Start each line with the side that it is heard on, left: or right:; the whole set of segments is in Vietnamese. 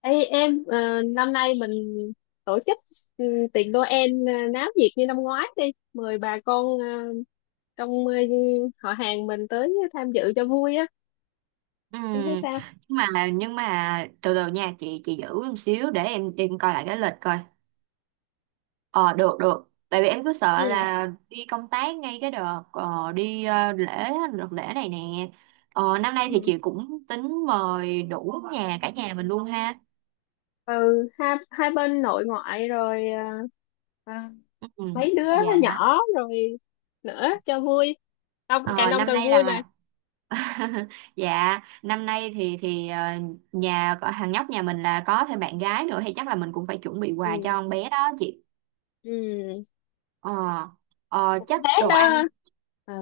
left: Ê em, năm nay mình tổ chức, ừ, tiệc Noel náo nhiệt như năm ngoái đi, mời bà con trong, họ hàng mình tới tham dự cho vui á,
right: Ừ,
left: em thấy sao?
right: nhưng mà từ từ nha chị giữ một xíu để em coi lại cái lịch coi. Ờ Được được, tại vì em cứ sợ
left: ừ
right: là đi công tác ngay cái đợt đi lễ, đợt lễ này nè. Năm nay thì
left: ừ
right: chị cũng tính mời đủ nhà cả nhà mình luôn ha.
left: ừ hai hai bên nội ngoại rồi, ờ,
right: Ừ,
left: mấy đứa
right: dạ.
left: nhỏ rồi nữa cho vui. Đông càng
right: ờ,
left: đông
right: năm
left: càng
right: nay
left: vui mà.
right: là Dạ, năm nay thì thằng nhóc nhà mình là có thêm bạn gái nữa thì chắc là mình cũng phải chuẩn bị quà cho
left: Ừ,
right: con bé đó chị.
left: ừ,
right: ờ Ờ,
left: con
right: chắc
left: bé
right: đồ
left: đó,
right: ăn.
left: ờ,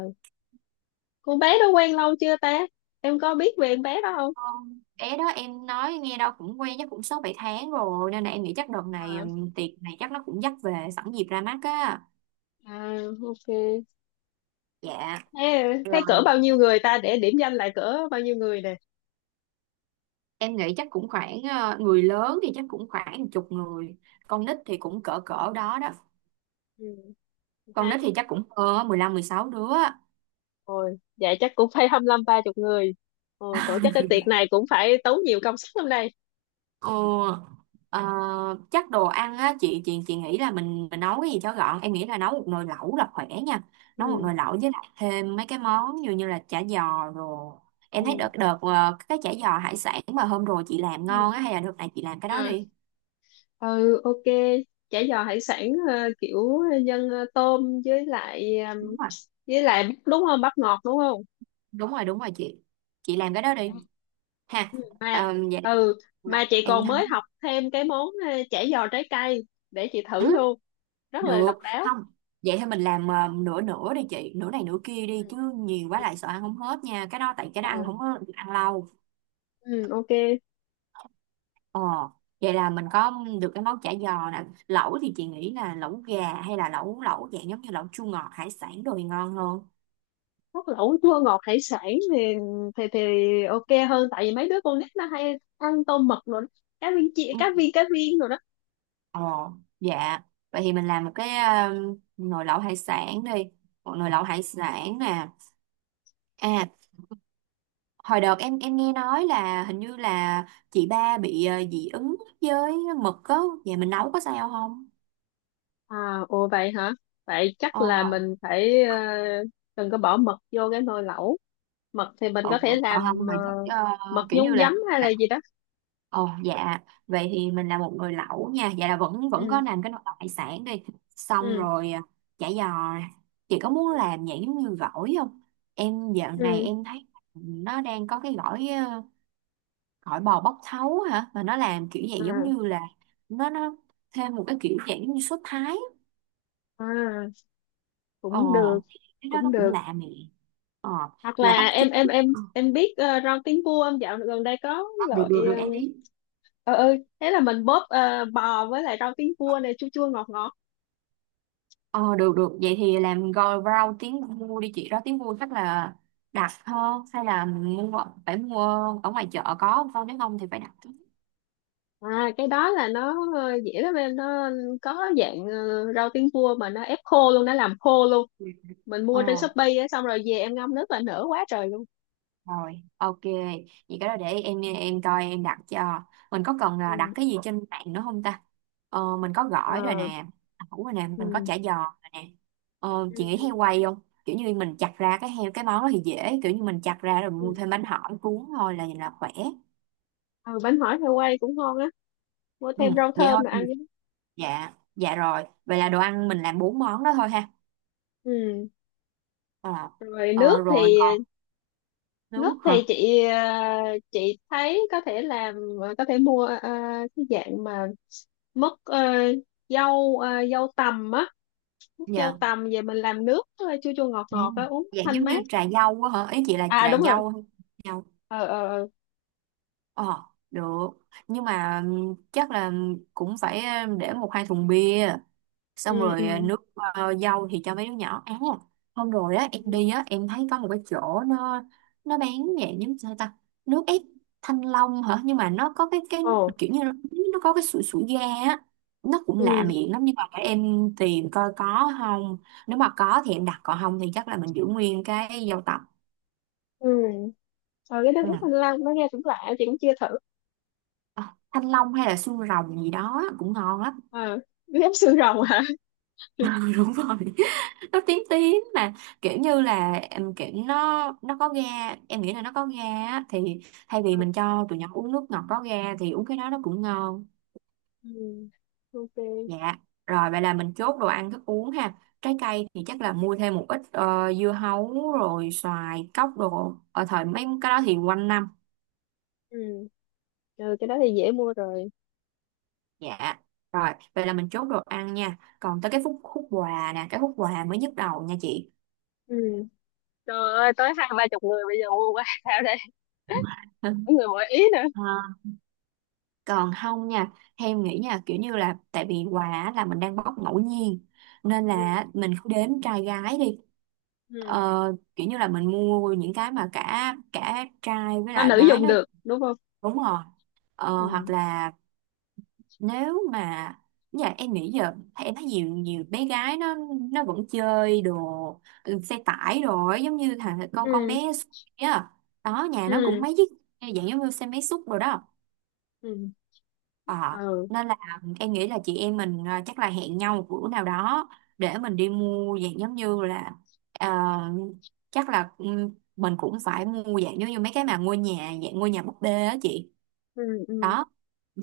left: con bé đó quen lâu chưa ta? Em có biết về con bé đó không?
right: Con bé đó em nói nghe đâu cũng quen chắc cũng 6 7 tháng rồi, nên là em nghĩ chắc đợt này
left: À,
right: tiệc này chắc nó cũng dắt về sẵn dịp ra mắt á.
left: à, ok.
right: Dạ
left: Thế, thế cỡ
right: rồi,
left: bao nhiêu người ta, để điểm danh lại cỡ bao nhiêu người nè?
right: em nghĩ chắc cũng người lớn thì chắc cũng khoảng một chục người. Con nít thì cũng cỡ cỡ đó đó.
left: Ừ,
right: Con
left: hai
right: nít
left: chục
right: thì chắc cũng hơn á, 16 đứa.
left: người. Vậy chắc cũng phải 25 ba chục người. Ồ, tổ chức cái tiệc này cũng phải tốn nhiều công sức lắm đây.
right: Ờ, ờ, Chắc đồ ăn á, chị nghĩ là mình nấu cái gì cho gọn. Em nghĩ là nấu một nồi lẩu là khỏe nha. Nấu một
left: Ừ.
right: nồi lẩu với lại thêm mấy cái món như như là chả giò rồi. Em thấy
left: Ừ.
right: đợt đợt cái chả giò hải sản mà hôm rồi chị làm ngon
left: Ừ.
right: á, hay là đợt này chị làm cái đó
left: À.
right: đi.
left: Ừ, ok. Chả giò hải sản, kiểu nhân, tôm với lại,
right: Đúng rồi,
left: với lại bắp đúng không? Bắp ngọt đúng không?
right: đúng rồi, đúng rồi chị. Chị làm cái đó đi ha.
left: Ừ.
right: Ờ, vậy
left: Ừ,
right: là
left: mà chị
right: em
left: còn
right: thấy,
left: mới học thêm cái món, chả giò trái cây, để chị
right: ừ,
left: thử luôn. Rất là độc
right: được
left: đáo.
right: không? Vậy thì mình làm nửa nửa đi chị, nửa này nửa kia đi, chứ nhiều quá lại sợ ăn không hết nha. Cái đó tại cái đó ăn
left: Ừ.
right: không có được ăn lâu.
left: Ừ, ok.
right: Ờ, vậy là mình có được cái món chả giò nè. Lẩu thì chị nghĩ là lẩu gà hay là lẩu lẩu dạng giống như lẩu chua ngọt hải sản đồ thì ngon hơn.
left: Hút lẩu chua ngọt hải sản thì thì ok hơn tại vì mấy đứa con nít nó hay ăn tôm mực rồi đó. Cá viên chị, cá
right: Ừ.
left: viên cá viên rồi đó.
right: Ờ, dạ. Vậy thì mình làm một cái nồi lẩu hải sản đi. Một nồi lẩu hải sản nè. À, hồi đợt em nghe nói là hình như là chị ba bị dị ứng với mực á. Vậy mình nấu có sao không?
left: À, ồ vậy hả. Vậy chắc
right: Ờ,
left: là mình phải, đừng có bỏ mực vô cái nồi lẩu. Mực thì mình
right: ừ,
left: có thể
right: còn
left: làm,
right: không
left: ờ,
right: thì chắc
left: mực
right: kiểu như
left: nhúng
right: là
left: giấm hay là
right: à,
left: gì đó.
right: ồ, dạ. Vậy thì mình là một người lẩu nha. Vậy là vẫn vẫn có
left: Ừ,
right: làm cái nồi lẩu hải sản đi. Xong
left: ừ,
right: rồi. À, chả giò nè. Chị có muốn làm dạng giống như gỏi không? Em dạo này
left: ừ,
right: em thấy, nó đang có cái gỏi gỏi bò bóc thấu hả. Mà nó làm kiểu dạng giống
left: à,
right: như là, nó thêm một cái kiểu dạng giống như sốt Thái.
left: à
right: Ồ,
left: cũng được,
right: cái đó
left: cũng
right: nó cũng
left: được.
right: lạ nè. Ờ,
left: Hoặc
right: là
left: là
right: bắp chuối.
left: em biết, rau tiến vua không? Dạo gần đây có
right: Ờ, được
left: loại,
right: được được em đi.
left: ừ, ừ thế là mình bóp, bò với lại rau tiến vua này chua chua ngọt ngọt.
right: Ờ, được được, vậy thì làm gói rau tiếng mua đi chị. Đó, tiếng mua chắc là đặt hơn hay là phải mua ở ngoài chợ có không con, nếu không thì phải đặt.
left: À cái đó là nó, dễ lắm em, nó có dạng, rau tiến vua mà nó ép khô luôn, nó làm khô luôn.
right: Ừ.
left: Mình
right: ờ
left: mua trên Shopee á, xong rồi về em ngâm nước là nở quá trời luôn.
right: Rồi, ok, vậy cái đó để em coi em đặt cho. Mình có cần là đặt
left: Ừ,
right: cái gì trên mạng nữa không ta? Mình có
left: ờ,
right: gỏi rồi nè. Ẩu rồi nè, mình
left: ừ.
right: có chả giò rồi nè.
left: Ừ.
right: Chị nghĩ heo quay không? Kiểu như mình chặt ra cái heo, cái món đó thì dễ, kiểu như mình chặt ra rồi
left: Ừ.
right: mua thêm bánh hỏi cuốn thôi là khỏe.
left: Ừ, bánh hỏi heo quay cũng ngon á, mua
right: Ừ,
left: thêm rau
right: vậy
left: thơm
right: thôi.
left: rồi ăn với.
right: Dạ, dạ rồi, vậy là đồ ăn mình làm 4 món đó thôi ha.
left: Ừ
right: ờ,
left: rồi nước
right: Rồi
left: thì.
right: còn nước
left: Nước thì
right: hả?
left: chị, chị thấy có thể làm, có thể mua, cái dạng mà mứt, dâu, dâu tằm á, mứt dâu
right: Dạ.
left: tằm về mình làm nước, chua chua ngọt
right: Ừ.
left: ngọt á, uống
right: Dạ,
left: thanh
right: giống
left: mát.
right: như trà dâu á hả, ý chị là
left: À
right: trà
left: đúng rồi.
right: dâu hay dâu.
left: Ờ.
right: ờ Được, nhưng mà chắc là cũng phải để 1 2 thùng bia. Xong
left: Ừ,
right: rồi, à,
left: ừ.
right: nước dâu thì cho mấy đứa nhỏ. À, hôm rồi á em
left: Ừ.
right: đi á em thấy có một cái chỗ nó bán dạng giống sao ta, nước ép thanh long hả, nhưng mà nó có cái
left: Ồ,
right: kiểu như nó có cái sủi sủi ga á, nó cũng lạ
left: ừ,
right: miệng lắm nhưng mà để em tìm coi có không, nếu mà có thì em đặt còn không thì chắc là mình giữ nguyên cái dâu tằm.
left: ừ. Ờ cái nước ép thanh
right: Ừ.
left: long nó nghe cũng lạ, chị cũng chưa thử.
right: Ờ, thanh long hay là xương rồng gì đó cũng ngon lắm.
left: Ờ nước ép xương rồng hả?
right: Đúng rồi, nó tím tím mà, kiểu như là em kiểu nó có ga, em nghĩ là nó có ga á, thì thay vì mình cho tụi nhỏ uống nước ngọt có ga thì uống cái đó nó cũng ngon.
left: Ừ. ok.
right: Dạ rồi, vậy là mình chốt đồ ăn thức uống ha. Trái cây thì chắc là mua thêm một ít dưa hấu rồi xoài cóc đồ, ở thời mấy cái đó thì quanh năm.
left: Ừ, ừ cái đó thì dễ mua rồi.
right: Dạ rồi, vậy là mình chốt đồ ăn nha, còn tới cái khúc quà nè, cái khúc quà mới nhức đầu nha chị.
left: Ừ trời ơi, tới hai ba chục người bây giờ mua quá sao đây? Mỗi người mỗi ý.
right: Ờ, còn không nha, em nghĩ nha, kiểu như là tại vì quà á, là mình đang bóc ngẫu nhiên nên
left: Ừ,
right: là mình cứ đếm trai gái đi.
left: ừ.
right: ờ, Kiểu như là mình mua những cái mà cả cả trai với
left: Nam
right: lại
left: nữ
right: gái
left: dùng
right: nó
left: được đúng không?
right: đúng rồi. Ờ,
left: Ừ
right: hoặc là nếu mà Dạ em nghĩ giờ em thấy nhiều nhiều bé gái nó vẫn chơi đồ, ừ, xe tải đồ ấy, giống như thằng con
left: ừ
right: bé á, đó nhà nó
left: ừ
right: cũng mấy chiếc dạng giống như xe máy xúc rồi đó.
left: ừ
right: Ờ,
left: ừ
right: nên là em nghĩ là chị em mình chắc là hẹn nhau một bữa nào đó để mình đi mua dạng giống như là, ờ, chắc là mình cũng phải mua dạng giống như mấy cái mà ngôi nhà dạng ngôi nhà búp bê á chị.
left: ừ ừ
right: Đó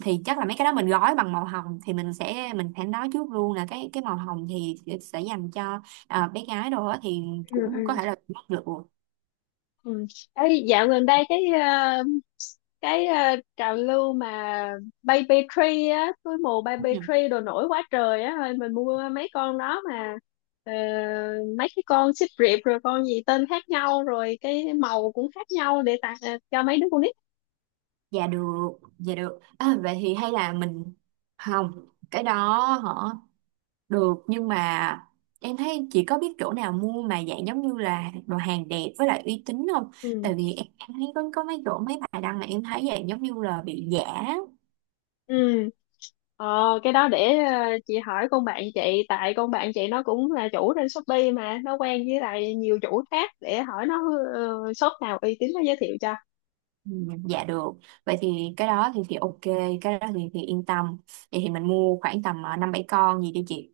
right: thì chắc là mấy cái đó mình gói bằng màu hồng, thì mình phải nói trước luôn là cái màu hồng thì sẽ dành cho bé gái đồ á, thì
left: ừ
right: cũng có
left: ừ
right: thể là bắt được.
left: ừ. Ấy, dạo gần đây cái, cái, trào lưu mà baby tree á, túi mù baby
right: Ừ.
left: tree đồ nổi quá trời á, thôi mình mua mấy con đó mà. Ờ, mấy cái con xích riệp rồi con gì tên khác nhau rồi cái màu cũng khác nhau để tặng, cho mấy đứa con nít.
right: Dạ được, dạ được, vậy thì hay là mình không cái đó hả? Được, nhưng mà em thấy chị có biết chỗ nào mua mà dạng giống như là đồ hàng đẹp với lại uy tín không?
left: Ừ,
right: Tại vì em thấy có mấy chỗ, mấy bài đăng mà em thấy dạng giống như là bị giả.
left: ừ. Ờ, cái đó để, chị hỏi con bạn chị, tại con bạn chị nó cũng là chủ trên Shopee mà nó quen với lại nhiều chủ khác, để hỏi nó, shop nào uy tín nó giới thiệu cho.
right: Ừ, giả được, vậy thì cái đó thì ok, cái đó thì yên tâm. Vậy thì mình mua khoảng tầm 5 7 con gì đi chị,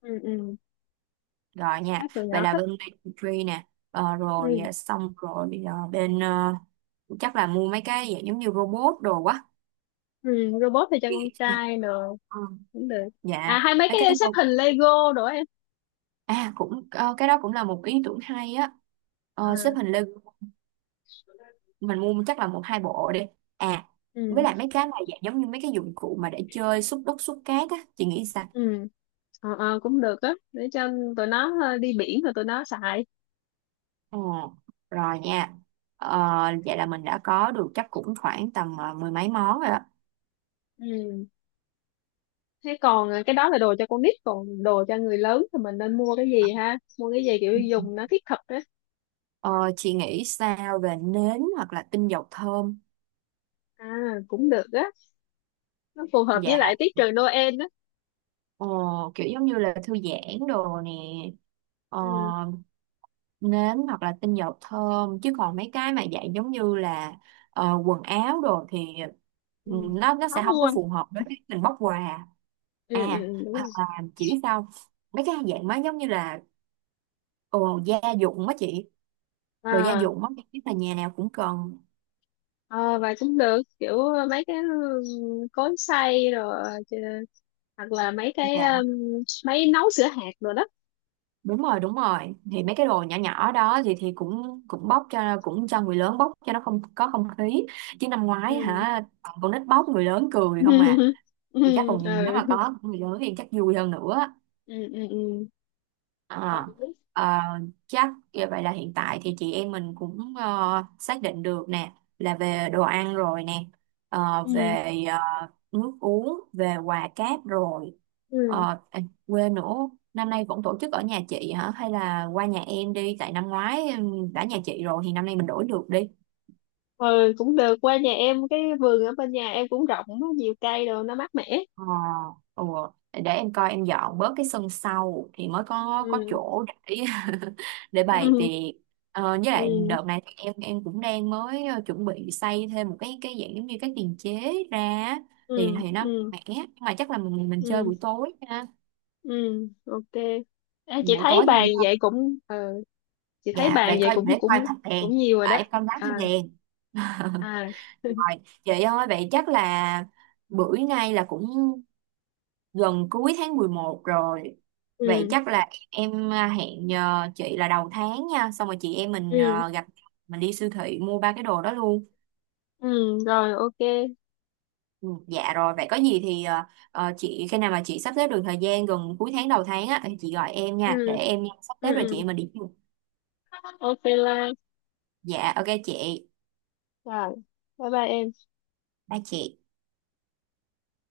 left: Ừ, ừ
right: rồi nha.
left: chắc tụi
right: Vậy
left: nhỏ
right: là
left: thích.
right: bên Baby Tree nè. Ờ, Rồi,
left: Ừ,
right: xong rồi, chắc là mua mấy cái dạng giống như robot đồ quá.
left: ừ robot thì cho con trai được,
right: Ừ,
left: cũng được. À
right: dạ
left: hay mấy
right: mấy
left: cái
right: cái.
left: xếp hình Lego đồ em.
right: À, cũng cái đó cũng là một ý tưởng hay á. Ờ, xếp
left: À,
right: hình Lego mình mua chắc là 1 2 bộ đi. À, với
left: ừ,
right: lại mấy cái này dạng giống như mấy cái dụng cụ mà để chơi xúc đất xúc cát á, chị nghĩ sao?
left: ừ, ờ, ờ, cũng được á, để cho tụi nó, đi biển rồi tụi nó xài.
right: Ờ, rồi nha. Ờ, vậy là mình đã có được chắc cũng khoảng tầm mười mấy món rồi á.
left: Ừ thế còn, cái đó là đồ cho con nít, còn đồ cho người lớn thì mình nên mua cái gì ha, mua cái gì kiểu dùng nó thiết thực á.
right: Ờ, chị nghĩ sao về nến hoặc là tinh dầu thơm?
left: À cũng được á, nó phù hợp với
right: Dạ,
left: lại tiết trời Noel á.
right: ờ, kiểu giống như là thư giãn đồ nè. Ờ,
left: Ừ,
right: nến hoặc là tinh dầu thơm, chứ còn mấy cái mà dạng giống như là quần áo đồ thì,
left: ừ.
right: ừ, nó
left: Khó
right: sẽ không có
left: mua.
right: phù hợp với cái mình bóc quà.
left: Ừ, ừ,
right: À,
left: ừ, đúng
right: hoặc
left: rồi.
right: là chị biết sao không? Mấy cái dạng má giống như là gia dụng á chị, đồ gia
left: À,
right: dụng á, biết là nhà nào cũng cần.
left: ờ, và cũng được kiểu mấy cái, ừ, cối xay rồi chứ, hoặc là mấy cái,
right: Dạ,
left: máy nấu sữa hạt rồi đó.
right: đúng rồi, đúng rồi, thì mấy cái đồ nhỏ nhỏ đó thì cũng cũng bóc cho cũng cho người lớn bóc cho nó không có không khí, chứ năm ngoái
left: Ừ.
right: hả còn con nít bóc, người lớn cười không à.
left: ừ,
right: Thì chắc
left: ừ,
right: còn nếu mà
left: ừ,
right: có của người lớn thì chắc vui hơn nữa.
left: ừ,
right: à,
left: ừ,
right: ờ, Chắc như vậy là hiện tại thì chị em mình cũng xác định được nè, là về đồ ăn rồi nè,
left: ừ,
right: về ờ, nước uống, về quà cáp rồi.
left: ừ,
right: À, quên nữa, năm nay vẫn tổ chức ở nhà chị hả hay là qua nhà em đi, tại năm ngoái đã nhà chị rồi thì năm nay mình đổi được đi.
left: ừ cũng được, qua nhà em cái vườn ở bên nhà em cũng rộng á, nhiều cây đồ nó mát mẻ.
right: Ờ, ủa, để em coi em dọn bớt cái sân sau thì mới có
left: Ừ.
right: chỗ để để bày
left: ừ,
right: tiệc. Với lại
left: ừ,
right: đợt này thì em cũng đang mới chuẩn bị xây thêm một cái dạng giống như cái tiền chế ra á. thì
left: ừ,
right: thì nó
left: ừ,
right: mẻ, nhưng mà chắc là mình chơi
left: ừ,
right: buổi tối ha.
left: ừ ok. À, chị
right: Buổi
left: thấy
right: tối thì
left: bàn
right: không sao.
left: vậy cũng, chị thấy
right: Dạ
left: bàn
right: vậy
left: vậy
right: coi,
left: cũng
right: để
left: cũng
right: coi thắp đèn,
left: cũng nhiều rồi
right: à,
left: đó.
right: em coi đám thêm
left: À,
right: đèn.
left: à,
right: Rồi vậy thôi, vậy chắc là bữa nay là cũng gần cuối tháng 11 rồi. Vậy
left: ừ,
right: chắc là em hẹn chị là đầu tháng nha, xong rồi chị em mình
left: ừ,
right: gặp, mình đi siêu thị mua ba cái đồ đó luôn.
left: ừ rồi ok.
right: Ừ, dạ rồi vậy có gì thì chị khi nào mà chị sắp xếp được thời gian gần cuối tháng đầu tháng á thì chị gọi em nha để
left: Ừ,
right: em sắp
left: ừ,
right: xếp, rồi chị
left: ừ
right: em mình đi chung.
left: ok Lan.
right: Dạ ok chị.
left: Rồi bye bye em.
right: Ba chị.